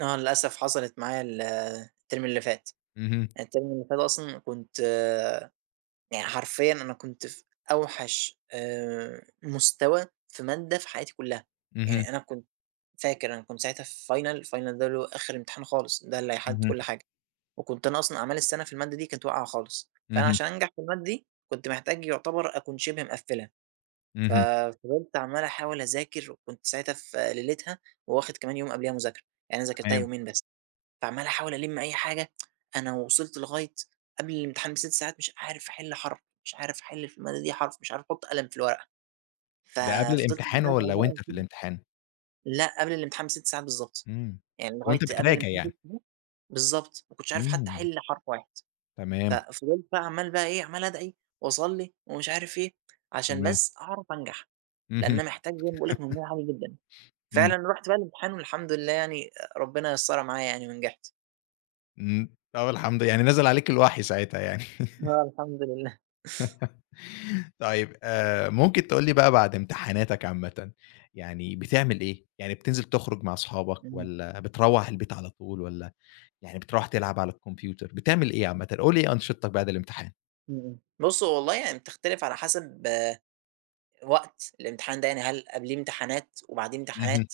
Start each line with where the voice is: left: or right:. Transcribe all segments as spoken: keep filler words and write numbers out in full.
right: آه للأسف حصلت معايا ال التيرم اللي فات،
left: اهم.
right: التيرم اللي فات أصلًا كنت يعني حرفيًا أنا كنت في أوحش آآ، مستوى في مادة في حياتي كلها،
left: اهم.
right: يعني أنا كنت فاكر أنا كنت ساعتها في final، الfinal ده اللي هو آخر امتحان خالص ده اللي هيحدد
left: اهم.
right: كل حاجة، وكنت أنا أصلًا أعمال السَنة في المادة دي كنت واقعة خالص، فأنا
left: اهم.
right: عشان أنجح في المادة دي كنت محتاج يعتبر أكون شِبه مقفلها، ف
left: اهم.
right: فِضِلت عَمَّال أحاول أذاكر وكنت ساعتها في ليلتها وواخد كمان يوم قبليها مذاكرة، يعني أنا ذاكرتها
left: تمام.
right: يومين بس، فعَمَّال أحاول ألِم أي حاجة فأنا وِصِلت لغاية قبل الامتحان بست ساعات مش عارف أحل حرف، مش عارف أحل في المادة دي حرف مش عارف أحط قلم في الورقة، ف
left: ده قبل
right: فِضِلت إن
left: الامتحان
right: أدعي
left: والّا وأنت
right: بقى.
left: في
right: [unintelligible]
left: الامتحان؟
right: لأ قبل الامتحان بست ساعات بالضبط،
left: إمم.
right: يعني لغاية
left: وأنت
right: قبل،
left: بتراجع يعني.
right: [unintelligible] بالضبط، ما كنتش عارف حتى
left: إمم.
right: أحل حرف واحد، ف
left: تمام.
right: فِضِلت بقى عَمَّال بقى إيه عَمَّال أدعي واصلي ومش عارف إيه، عشان
left: تمام.
right: بس أعرف أنجح، لأن
left: اهم.
right: أنا محتاج زي باقول لك مجموع عالي جدًا،
left: إمم.
right: فعلًا رُحت بقى الامتحان والحمد لله يعني ربنا يسَّرها معايا يعني ونجحت.
left: إمم. طَب الحمد يعني نزِل عليك الوحي ساعتها يعني.
right: آه، الحمد لله.
left: طيب. آآ، ممكن تقول لي بقى بعد امتحاناتك عامةً، يعني بتعمل إيه، يعني بتنزل تخرج مع أصحابك
right: إمم.
left: والّا بتروّح البيت على طول، والّا يعني بترُوح تلعب على الكمبيوتر، بتعمل إيه عامةً، قل لي إيه أنشطتك بعد الامتحان؟
right: إمم. بُص هو والله يعني بتختلف على حسب وقت الإمتحان ده، يعني هل قبليه امتحانات وبعديه
left: اهم.
right: امتحانات،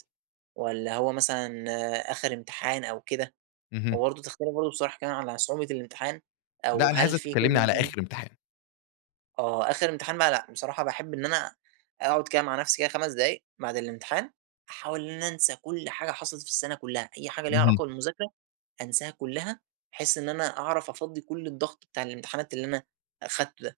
right: والّا هو مثلًا آخر امتحان أو كده،
left: اهم.
right: وبرضو تختلف برضو بصراحة كمان على صعوبة الامتحان أو
left: لأ أنا
right: هل
left: عايزك
right: فيه
left: تكلمني على
right: [unintelligible]
left: آخر امتحان.
right: آه. آخر امتحان بقى لأ، بصراحة باحب إن أنا أقعد كده مع نفْسي كده خمس دقايق بعد الامتحان أحاول إن أنا أنسى كل حاجة حصلت في السَنة كلها، أي حاجة ليها
left: اهم.
right: علاقة بالمذاكرة أنساها كلها، بحيث إن أنا أعرف أفضّي كل الضغط بتاع الامتحانات اللي أنا أخدته ده،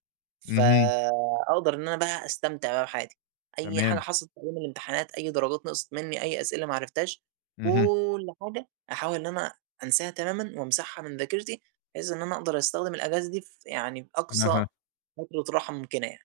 left: اهم.
right: فأقدَر إن أنا بقى أستمتع بقى بحياتي، أي حاجة
left: تمام.
right: حصلت في أيام الامتحانات أي درجات نقصِت مني أي أسئلة ما عرفتهاش،
left: اهم.
right: كل حاجة أحاول إن أنا أنساها تمامًا وامسحها من ذاكرتي، بحيث إن أنا أقدَر أستخدم الأجازة دي ف يعني بأقصى
left: أها.
right: فترة راحة ممكنة يعني.